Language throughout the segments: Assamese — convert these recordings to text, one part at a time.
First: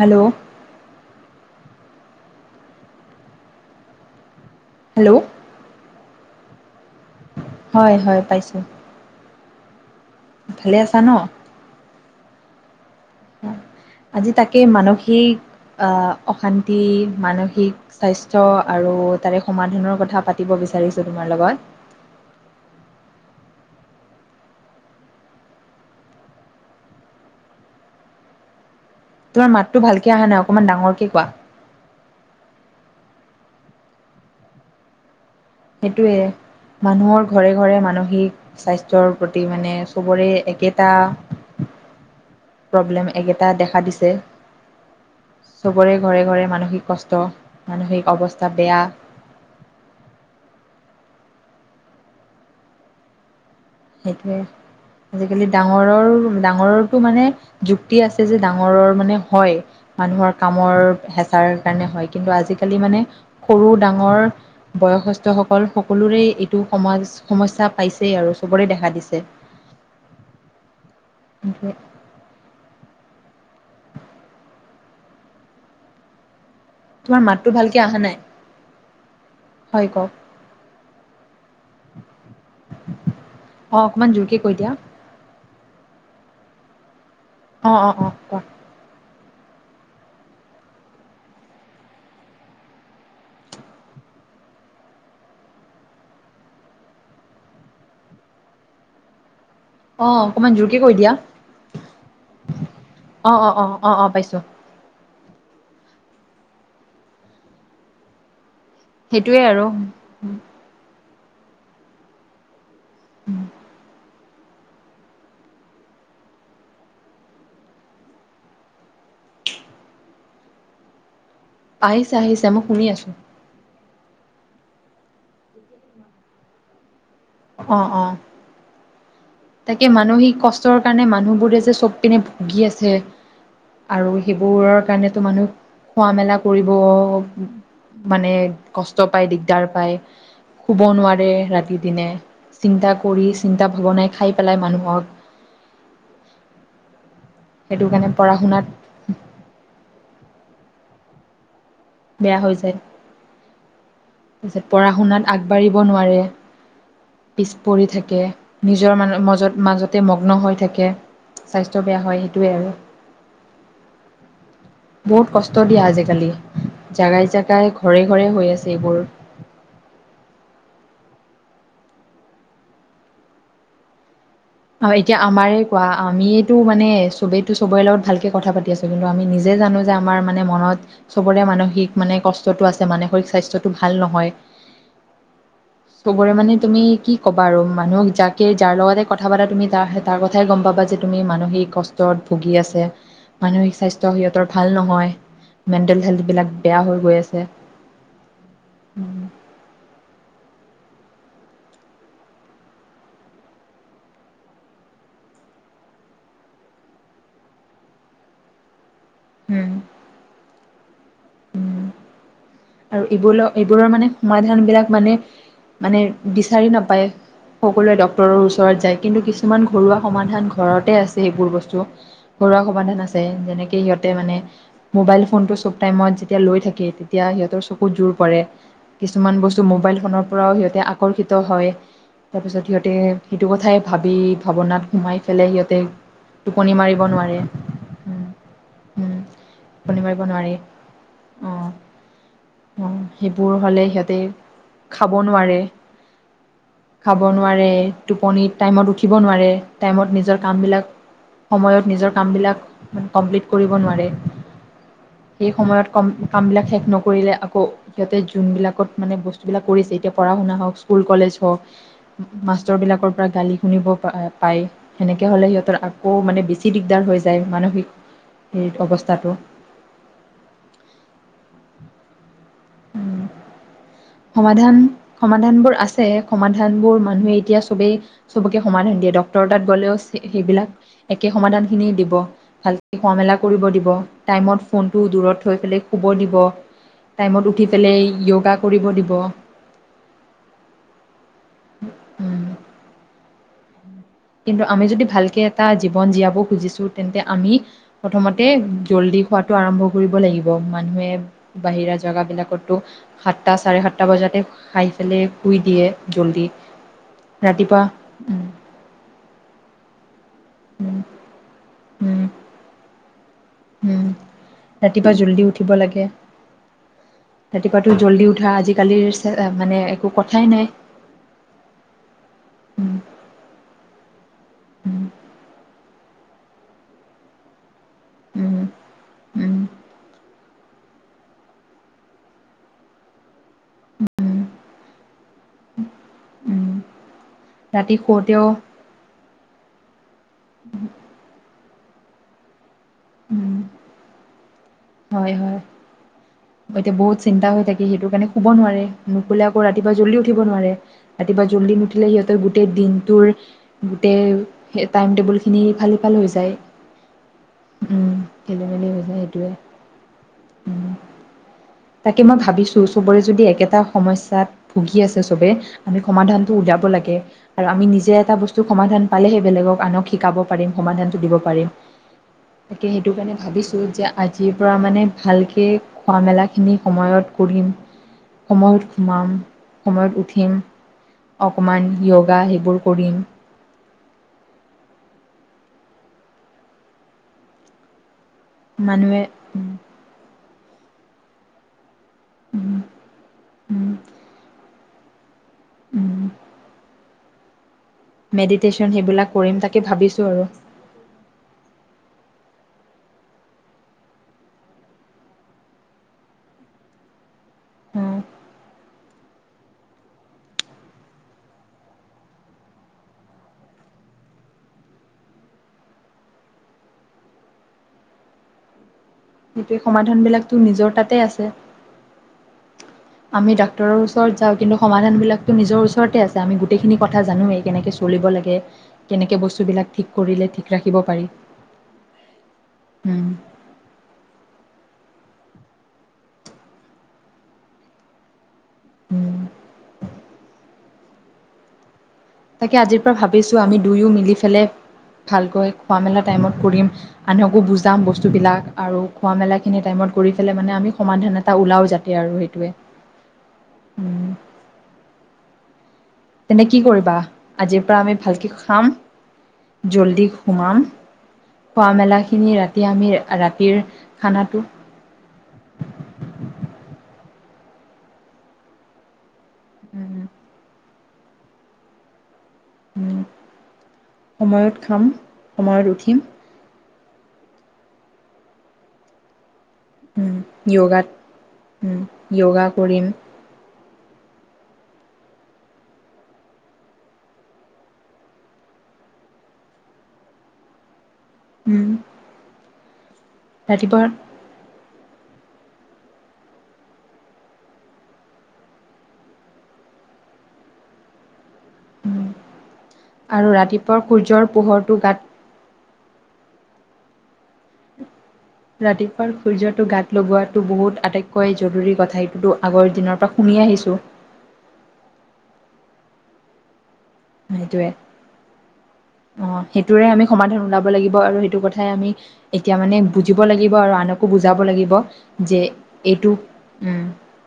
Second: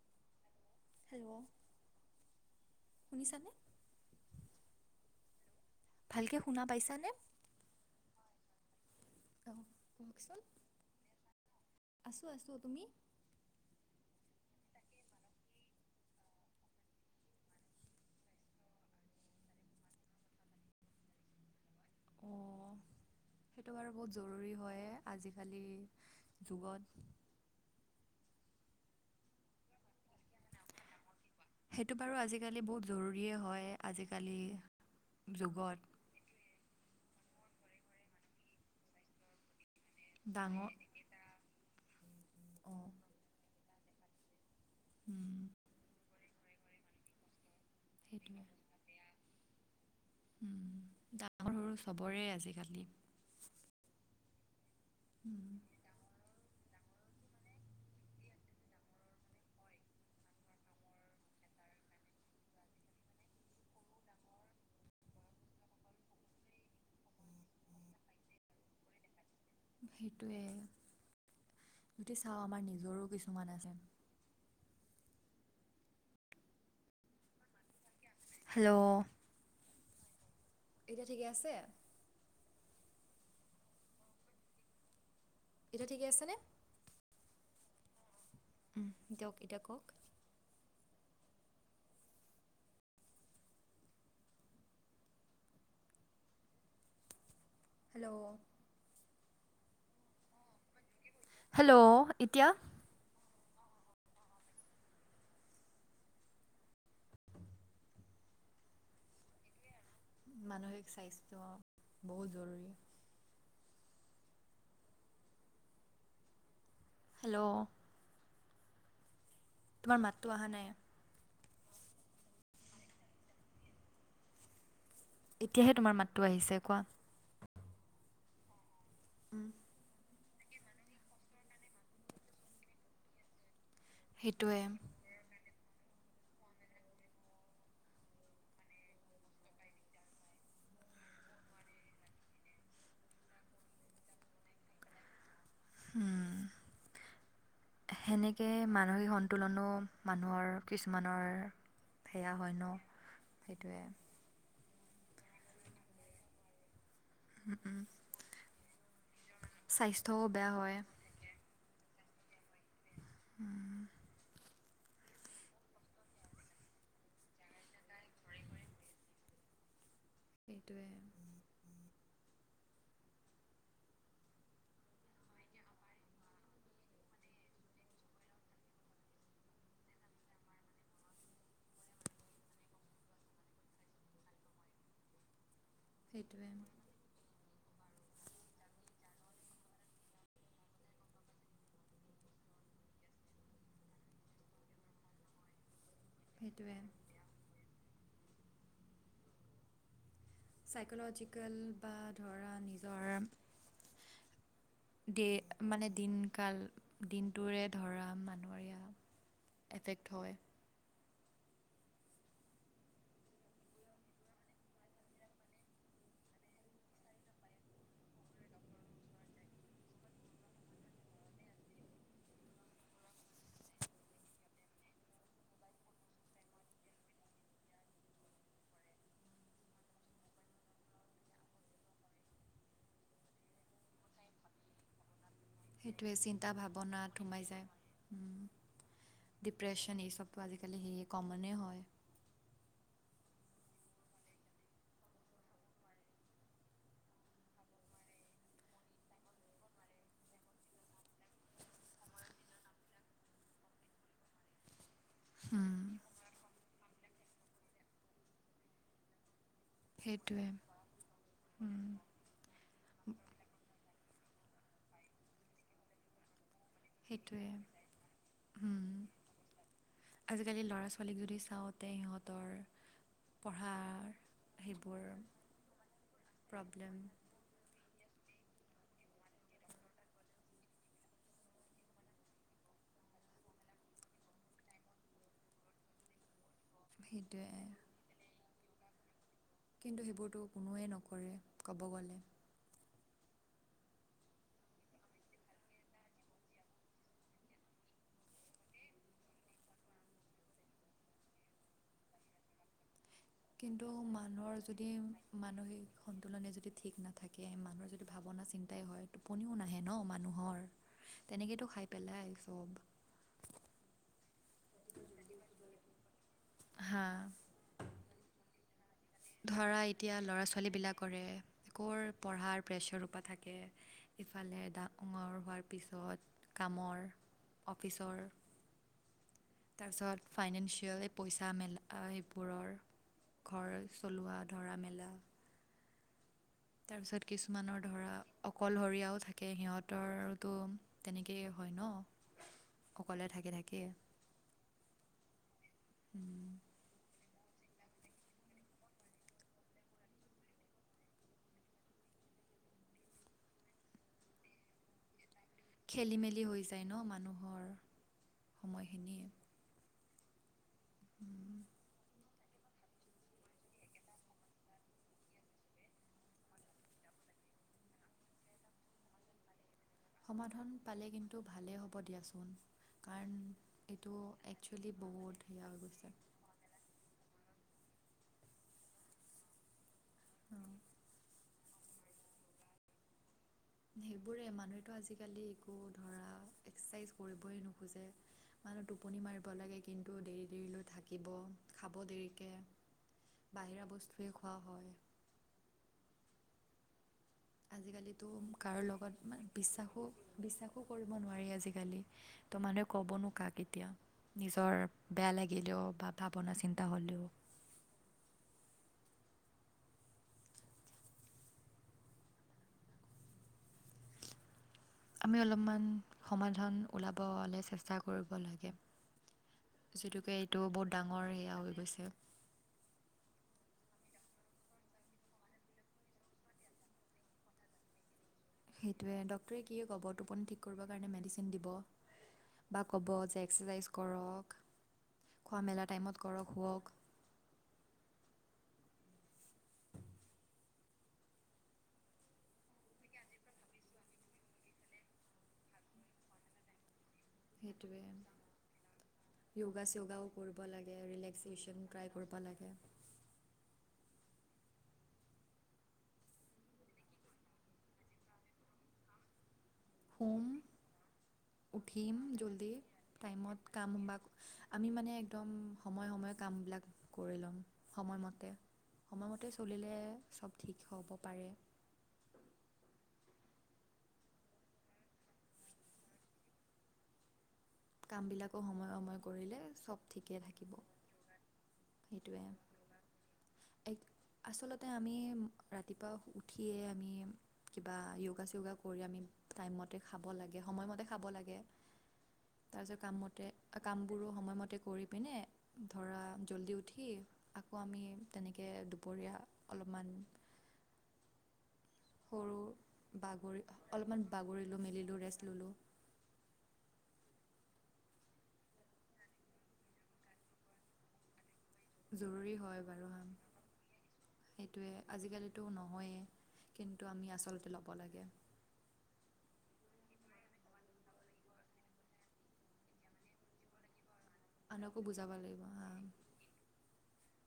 হেল্ল'? হেল্ল' শুনিছানে? হেল্ল'? ভালকে শুনা পাইছা নে? হয় হয় পাইছোঁ। অ কওঁকচোন? ভালে আছা ন? আছোঁ আছো তুমি? আজি তাকে মানসিক অশান্তি, মানসিক স্বাস্থ্য আৰু তাৰে সমাধানৰ কথা পাতিব বিচাৰিছোঁ তোমাৰ লগত। অঁ [unintelligible] সেইটো বাৰু বহুত জৰুৰী হয়, আজিকালি যুগত। তোমাৰা মাততো ভালকে অহা নাই, অকমান ডাঙৰকে কোৱা। সেইটো বাৰু আজিকালি বহুত জৰুৰীয়েই হয়, আজিকালি যুগত। সেইটোয়ে, মানুহৰ ঘৰে ঘৰে মানসিক স্বাস্থ্যৰ প্ৰতি মানে চবৰে ডাঙৰ একেটা অঁ প্ৰব্লেম একেটা দেখা দিছে, উম চবৰে ঘৰে ঘৰে মানসিক কষ্ট। মানসিক সেইটোৱে অৱস্থা বেয়া। ডাঙৰ সৰু চবৰে আজিকালি। সেইটোৱে, আজিকালি ডাঙৰৰ ডাঙৰৰটো মানে যুক্তি আছে যে, ডাঙৰৰ মানে হয়। মানুহৰ কামৰ হেঁচাৰ কাৰণে হয়। কিন্তু আজিকালি মানে সৰু ডাঙৰ বয়স্থসকল সকলোৰেই টো সমাজ সমস্যা পাইছেই আৰু চবৰে দেখা দিছে। সেইটোৱে। সেইটোৱে। যদি চাওঁ আমাৰ নিজৰো কিছুমান আছে। তোমাৰ মাতটো ভালকে অহা নাই হেল্ল' হয় কওঁক। এতিয়া ঠিকে আছে? অ', অকমান জোৰকে কৈ দিয়া। এটিয়া ঠিকে আছেনে? অ', অ', অ', কোৱা। উম, দিয়ক এতিয়া কওঁক। হেল্ল'। অ', অকমান জোৰকে কৈ দিয়া। হেল্ল' এতিয়া অ' অ' অ' অ' অ' পাইছো। [inaudible] সেইটোৱে আৰু। মানসিক স্বাস্থ্য বহুত জৰুৰী। উম। হেল্ল'। তোমাৰ মাতটো অহা নাই। আহিছা আহিছে মই শুনি আছো। এতিয়াহে তোমাৰ মাতটো আহিছে কোৱা। অ', অ'। উম। তাকে মানসিক কষ্টৰ কাৰণে মানুহবোৰে যে চব পিনে ভুগি আছে। আৰু সেইটোৱে। সেইবোৰৰ কাৰণেতো মানুহ খোৱা মেলা কৰিব মানে কষ্ট পায় দিগদাৰ পায়। শুব নোৱাৰে ৰাতি দিনে চিন্তা কৰি চিন্তা ভাৱনাই খাই পেলাই মানুহক। উম, সেইটো কাৰণে পঢ়া সেনেকে শুনাত মাত মানসিক সন্তুলনো মানুহৰ কিছুমানৰ সেয়া বেয়া হৈ হয় ন। যায় সেইটোৱে। তাৰপিছত পঢ়া শুনাত আগবাঢ়িব নোৱাৰে। পিছ পৰি থাকে নিজৰ ম-ম-মাজতে স্বাস্থ্যও মগ্ন বেয়া হৈ হয়। থাকে। স্বাস্থ্য বেয়া হয় সেইটোৱেই আৰু। উম। [inaudible] বহুত কষ্ট দিয়া আজিকালি জাগাই জাগাই ঘৰে ঘৰে হৈ আছে এইবোৰ। এইটোৱে। অ', এতিয়া আমাৰে কোৱা আমিয়েটো মানে চবেইটো চবৰে লগত ভালকে কথা পাতি আছো। কিন্তু আমি নিজে জানো যে আমাৰ মানে মনত চবৰে মানসিক মানে কষ্টটো আছে মানসিক স্বাস্থ্যটো ভাল নহয়। চবৰে সেইটোৱে মানে তুমি কি ক'বা আৰু মানুহক যাকে যাৰ লগতে কথা পতা তুমি তাৰ তাৰ কথাই গম পাবা যে তুমি মানসিক কষ্টত ভুগি আছে। মানসিক স্বাস্থ্য সিহঁতৰ ভাল নহয় মেণ্টেল হেল্থবিলাক সেইটোৱে বেয়া হৈ গৈ আছে। উম। চাইকলজিকেল বা ধৰা নিজৰ দে মানে দিনকাল দিনটোৰে ধৰা মানুহ এৰিয়া উম, এফেক্ট হয় আৰু এইবোৰ এইবোৰৰ মানে সমাধান বিলাক মানে মানে বিচাৰি নাপায় সকলোৱে ডক্তৰৰ ওচৰত যায় কিন্তু কিছুমান ঘৰুৱা সমাধান ঘৰতে আছে সেইবোৰ বস্তু ঘৰুৱা সমাধান আছে যেনেকে সিহঁতে মানে মোবাইল ফোনটো চব টাইমত যেতিয়া লৈ থাকে তেতিয়া সিহঁত সিহঁতৰ চকুত জোৰ পৰে কিছুমান বস্তু মোবাইল ফোনৰ পৰাও সিহঁতে আকৰ্ষিত হয় তাৰ পিছত সিহঁতে সেইটো কথাই ভাবি ভাৱনাত সোমাই পেলাই সিহঁত সেইটোৱে চিন্তা ভাৱনাত সোমাই যায় উম ডিপ্ৰেশ্যন টোপনি এই মাৰিব চবটো নোৱাৰে আজিকালি সেই কমনে হয় অ সেইবোৰ হলে সিহঁতে খাব নোৱাৰে খাব নোৱাৰে টোপনি টাইমত উঠিব নোৱাৰে টাইমত নিজৰ কামবিলাক সময়ত নিজৰ কামবিলাক কমপ্লিট কৰিব নোৱাৰে সেই সময়ত কম কাম বিলাক শেষ নকৰিলে আকৌ সিহঁতে যোনবিলাকত মানে বস্তু যি বিলাক কৰিছে এতিয়া পঢ়া সেইটোৱে। শুনা হওক স্কুল কলেজ হওক মাষ্টৰ বিলাকৰ পৰা গালি শুনিব পা পায় সেনেকে হ'লে সিহঁতৰ আকৌ মানে বেছি বেছি দিগদাৰ হৈ যায় সেইটোৱে মানসিক এই অৱস্থাটো আজিকালি ল'ৰা ছোৱালীক যদি চাওঁতে সিহঁতৰ পঢ়া সমাধান সমাধান বোৰ আছে সমাধান প্ৰব্লেম বোৰ মানুহে এতিয়া চবেই চবকে সমাধান দিয়ে ডক্তৰ তাত গলেও সেইবিলাক একে সমাধান খিনি দিব ভালকে খোৱা মেলা কৰিব দিব টাইমত ফোনটো দূৰত থৈ পেলাই শুব দিব সেইটোৱে সেই ইয়গা কৰিব দিব কিন্তু সেইবোৰতো কোনোৱে নকৰে ক'ব গ'লে উম, কিন্তু আমি যদি ভালকে এটা জীৱন জীয়াব খুজিছো তেন্তে আমি প্ৰথমতে জল্দি শুৱাত শুৱাটো আৰম্ভ কৰিব লাগিব মানুহে বাহিৰা জাগা বিলাকতটো কিন্তু মানুহৰ যদি পেলাই শুই দিয়ে মানসিক জল্দি সন্তুোলনে যদি ঠিক নাথাকে ৰাতিপুৱা মানুহৰ যদি উম, ভাৱনা চিন্তাই হয় টোপনিও নাহে ন মানুহৰ তেনেকেতো খাই উম পেলাই চব উম ৰাতিপুৱা জলদি উঠিব লাগে হা ৰাতিপুৱাতো জল্দি উঠা আজিকালিৰ মানে একো কথাই নাই কৰে আকৌৰ পঢ়াৰ উম, প্ৰেছাৰ সোপা থাকে ইফালে উম, ডাঙৰ হোৱাৰ পিছত কামৰ অফিচৰ উম, উম, তাৰপিছত ফাইনেন্সিয়েলি পইচা মেলা এইবোৰৰ ঘৰ চলোৱা ধৰা মেলা উম। তাৰ পিছত কিছুমানৰ ৰাতি ধৰা শুতেও অকলশৰীয়াও থাকে থাকে সিহঁতৰতো তেনেকেই হয় ন অকলে থাকি উম, থাকিয়ে হয় হয় অ এতিয়া বহুত চিন্তা হৈ থাকে সেইটো কাৰণে শুব নোৱাৰে নুশুলে আকৌ ৰাতিপুৱা জলদি উঠিব নোৱাৰে ৰাতিপুৱা জল্দি নুউঠিলে সিহঁতে গোটেই দিনটোৰ গোটেই টাইম টেবুল খিনি ইফাল খেলি সিফাল হৈ মেলি যায় ন মানুহৰ উম খেলি মেলি হৈ যায় সেইটোৱে উম উম তাকে, মই ভাবিছোঁ চবৰে যদি একেটা সমস্যাত ভুগি আছে চবে আমি সমাধানটো উলিয়াব লাগে। আৰু আমি নিজে এটা বস্তু সমাধান পালেহে বেলেগক আনক শিকাব সমাধান পাৰিম পালে সমাধানটো দিব কিন্তু পাৰিম ভালেই হ'ব দিয়াচোন তাকে, সেইটো কাৰণ কাৰণে ভাবিছোঁ যে, এইটো আজ ৰ পৰা একচুৱেলি মানে বহুত ভালকে সেয়া হৈ গৈছে খোৱা মেলাখিনি সময়ত কৰিম, সময়ত [unintelligible] সময়ত উঠিম। অকণমান য়গা সেইবোৰ কৰিম। সেইবোৰে মানুহেতো আজিকালি একো ধৰা এক্সেচাইজ কৰিবই নোখোঁজে। মানুহ টোপনি মানুহে মাৰিব লাগে কিন্তু দেৰি দেৰিলৈ থাকিব। খাব দেৰিকে, বাহিৰা বস্তুৱেই খোৱা হয়। উম আজিকালিতো কাৰো মেডিটেশ্যন সেইবিলাক লগত মানে কৰিম তাকে বিশ্বাসো ভাবিছোঁ আৰু বিশ্বাসো কৰিব নোৱাৰি আজিকালি। ত' মানুহে ক'বনো কাক এতিয়া? নিজৰ বেয়া লাগিলেও বা ভাৱনা চিন্তা হ'লেও। আমি অলপমান সমাধান ওলাবলে চেষ্টা কৰিব লাগে। সেইটোৱে যিহতুকে সমাধানবিলাকতো এইটো বহুত নিজৰ তাতে ডাঙৰ আছে সেয়া হৈ গৈছে। আমি ডাক্তৰৰ ওচৰত যাওঁ কিন্তু সমাধানবিলাকতো নিজৰ ওচৰতে আছে আমি গোটেইখিনি কথা জানোৱেই কেনেকে চলিব লাগে। সেইটোৱে কেনেকৈ ডক্টৰে কিয়ে বস্তুবিলাক ঠিক ক'ব টোপনি কৰিলে ঠিক কৰিবৰ ৰাখিব কাৰণে পাৰি মেডিচিন দিব বা ক'ব উম, যে এক্সাৰচাইজ কৰক, খোৱা মেলা টাইমত কৰক শুৱক। উম। তাকে, আজিৰ পৰা ভাবিছোঁ আমি দুয়ো মিলি পেলে ভালকৈ খোৱা মেলা টাইমত কৰিম। মানুহকো সেইটোৱে বুজাম বস্তুবিলাক আৰু খোৱা মেলাখিনি য়োগা টাইমত চয়োগাও কৰি পেলাই কৰিব মানে আমি লাগে সমাধান এট এটা ৰিলেক্সেশ্যন ওলাও ট্ৰাই যাতে কৰিব আৰু লাগে সেইটোৱে উম। তেন্তে কি কৰিবা? আজিৰ পৰা আমি ভালকে খাম জলদি শুম ঘোমাম। উঠিম জল্দি টাইমত ৰাতিৰ কাম বা খানাটো আমি মানে একদম সময়ে সময়ে কামবিলাক কৰি লম সময়মতে, সময়মতে চলিলেহে উম, চব ঠিক হ'ব পাৰে। উম, সময়ত খাম সময়ত উঠিম। কামবিলাকো সময়ে, সময়ে কৰিলে চব উম, ঠিকে থাকিব য়গাত। সেইটোৱে এক আচলতে আমি ৰাতিপুৱা উঠিয়ে আমি কিবা য়োগা চোগা কৰি আমি টাইমমতে খাব লাগে, সময়মতে খাব লাগ [unintelligible] তাৰিছত কামতে ৰাতিপুৱা কামবোৰো সময়মতে কৰি পিনে ধৰা জল্দি উঠি আকৌ আমি তেনেকে দুপৰীয়া অলপমান সৰু আৰু বাগৰি ৰাতিপুৱা অলপমান সূৰ্যৰ বাগৰিলোঁ, পোহৰটো গাত মেলিলোঁ ৰেষ্ট ল'লোঁ। ৰাতিপুৱাৰ সূৰ্যটো গাত লগোৱাটো বহুত আটাইতক কৈ জৰুৰী কথা জৰুৰী সেটোতো হয় আগৰ বাৰু হা, দিনৰ পৰা শুনি আহিছোঁ। সেইটোৱে আজিকালিতো নহয়েই, কিন্তু আমি আচলতে ল'ব লাগে। অ', সেইটোৰে আমি সমাধান ওলাব লাগিব আৰু সেইটো কথাই আমি এতিয়া মানে বুজিব লাগিব আৰু আনক বুজাব লাগিব আনকো বুজাব যে, লাগিব হা এইটো উম,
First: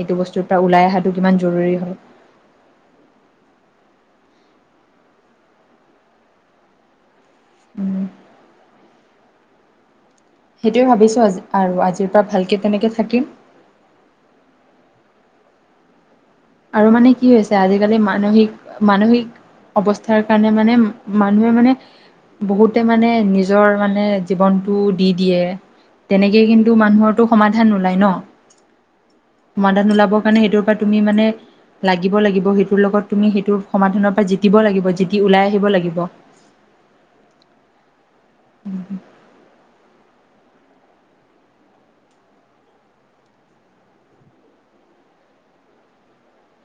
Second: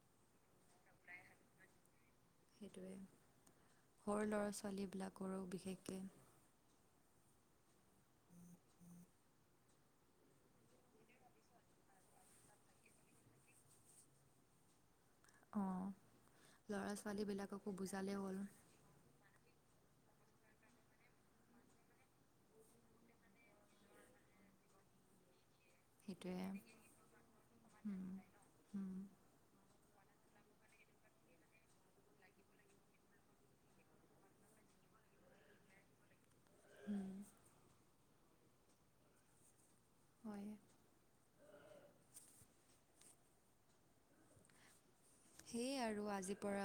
এইটো বস্তুৰ পৰা ওলাই অহাটো কিমান জৰুৰী হয়। সেইটোৱে সৰু ল'ৰা ছোৱালীবিলাকৰো বিশেষকে [inaudible] [inaudible] সেইটোৱে ভাবিছোঁ, আজি আৰু, আজিৰ পৰা ভালকৈ তেনেকৈ থাকিম। অ। আৰু মানে কি হৈছে, আজিকালি হ'ল মানসিক মানসিক অৱস্থাৰ কাৰণে মানে, মানুহে মানে বহুতে মানে নিজৰ মানে জীৱনতটো দি দিয়ে, তেনেকে সেইটোৱে কিন্তু মানুহৰ বহুতো সমাধান ওলাই ন! উম, উম, সমাধান ওলাবৰ কাৰণে সেইটোৰ পৰা তুমি মানে লাগিব লাগিব সেইটোৰ লগত। তুমি সেইটো সমাধানৰ পৰা জিকিব লাগিব, জিকি ওলাই আহিব লাগিব। হম। [inaudible] হয়। সেয়ে আৰু আজিৰ পৰা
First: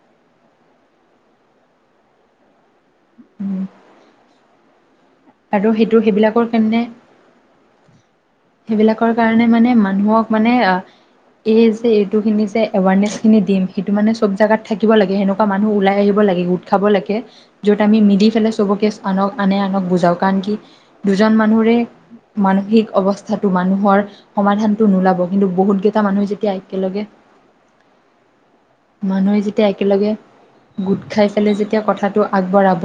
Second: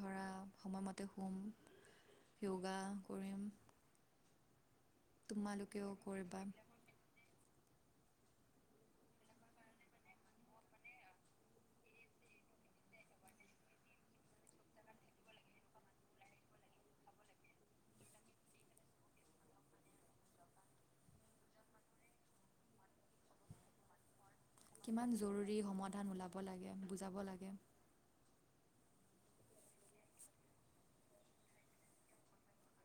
ধৰা, সময়মতে শুম। যোগা কৰিম। আৰু তোমালোকেও সেইটো, কৰিবা সেইবিলাকৰ কাৰণে সেইবিলাকৰ কাৰণে মানে মানুহক মানে আহ এই যে এইটো খিনি যে এৱাৰনেছ খিনি দিম, সেইটো মানে চব জাগাত থাকিব লাগে, সেনেকুৱা মানুহ ওলাই আহিব লাগে। [unintelligible] লাগে, য'ত আমি মিলি পেলাই চবকে, আনক আনে আনক বুজাও। কাৰণ কি দুজন মানুহৰে মানসিক অৱস্থাটো মানুহৰ সমাধানতটো কিমান নোলাব, কিন্তু জৰুৰী বহুত কেইটা সমাধান মানুহে ওলাব যেতিয়া লাগে একেলগে বুজাব লাগে মানুহে যেতিয়া একেলগে গোট খাই পেলাই যেতিয়া কথাটো আগবঢ়াব,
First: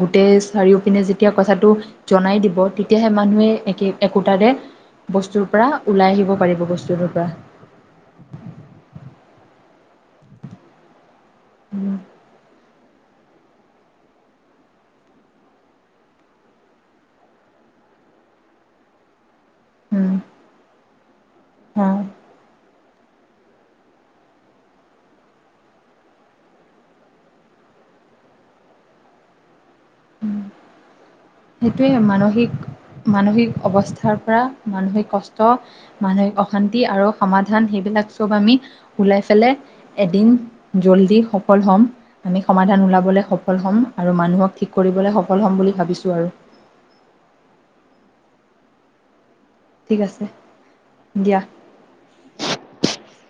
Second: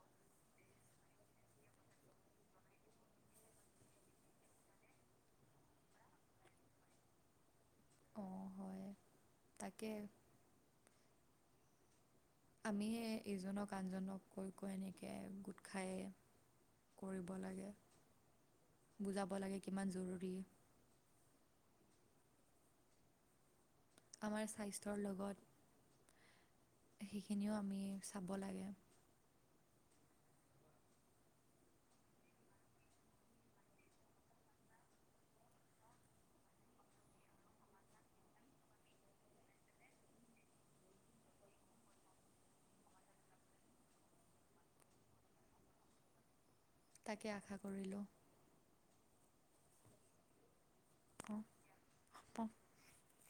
গোটেই চাৰিওপিনে যেতিয়া কথাটো জনাই দিব, তেতিয়াহে মানুহে একে-একোটাৰে বস্তুৰ পৰা ওলাই আহিব পাৰিব, বস্তুটোৰ পৰা। অঁ, হয়, তাকে। উম। আমিয়ে ইজনক আনজনক কৈ কৈ এনেকৈ গোট খায় কৰিব লাগে, বুজাব লাগে, কিমান জৰুৰী। হম। আমাৰ স্বাস্থ্যৰ লগত সেইখিনিও আমি চাব লাগে। সেইটোৱে, মানসিক-মানসিক অৱস্থাৰ পৰা মানসিক কষ্ট মানসিক অশান্তি আৰু সমাধান সেইবিলাক চব আমি ওলাই পেলাই এদিন জল্দি সফল হ'ম। আমি সমাধান ওলাবলৈ সফল হ'ম, আৰু মানুহক ঠিক কৰিবলৈ সফল হ'ম বুলি ভাবিছোঁ আৰু। তাকে, আশা কৰিলোঁ। ঠিক আছে। দিয়া। [unintelligible]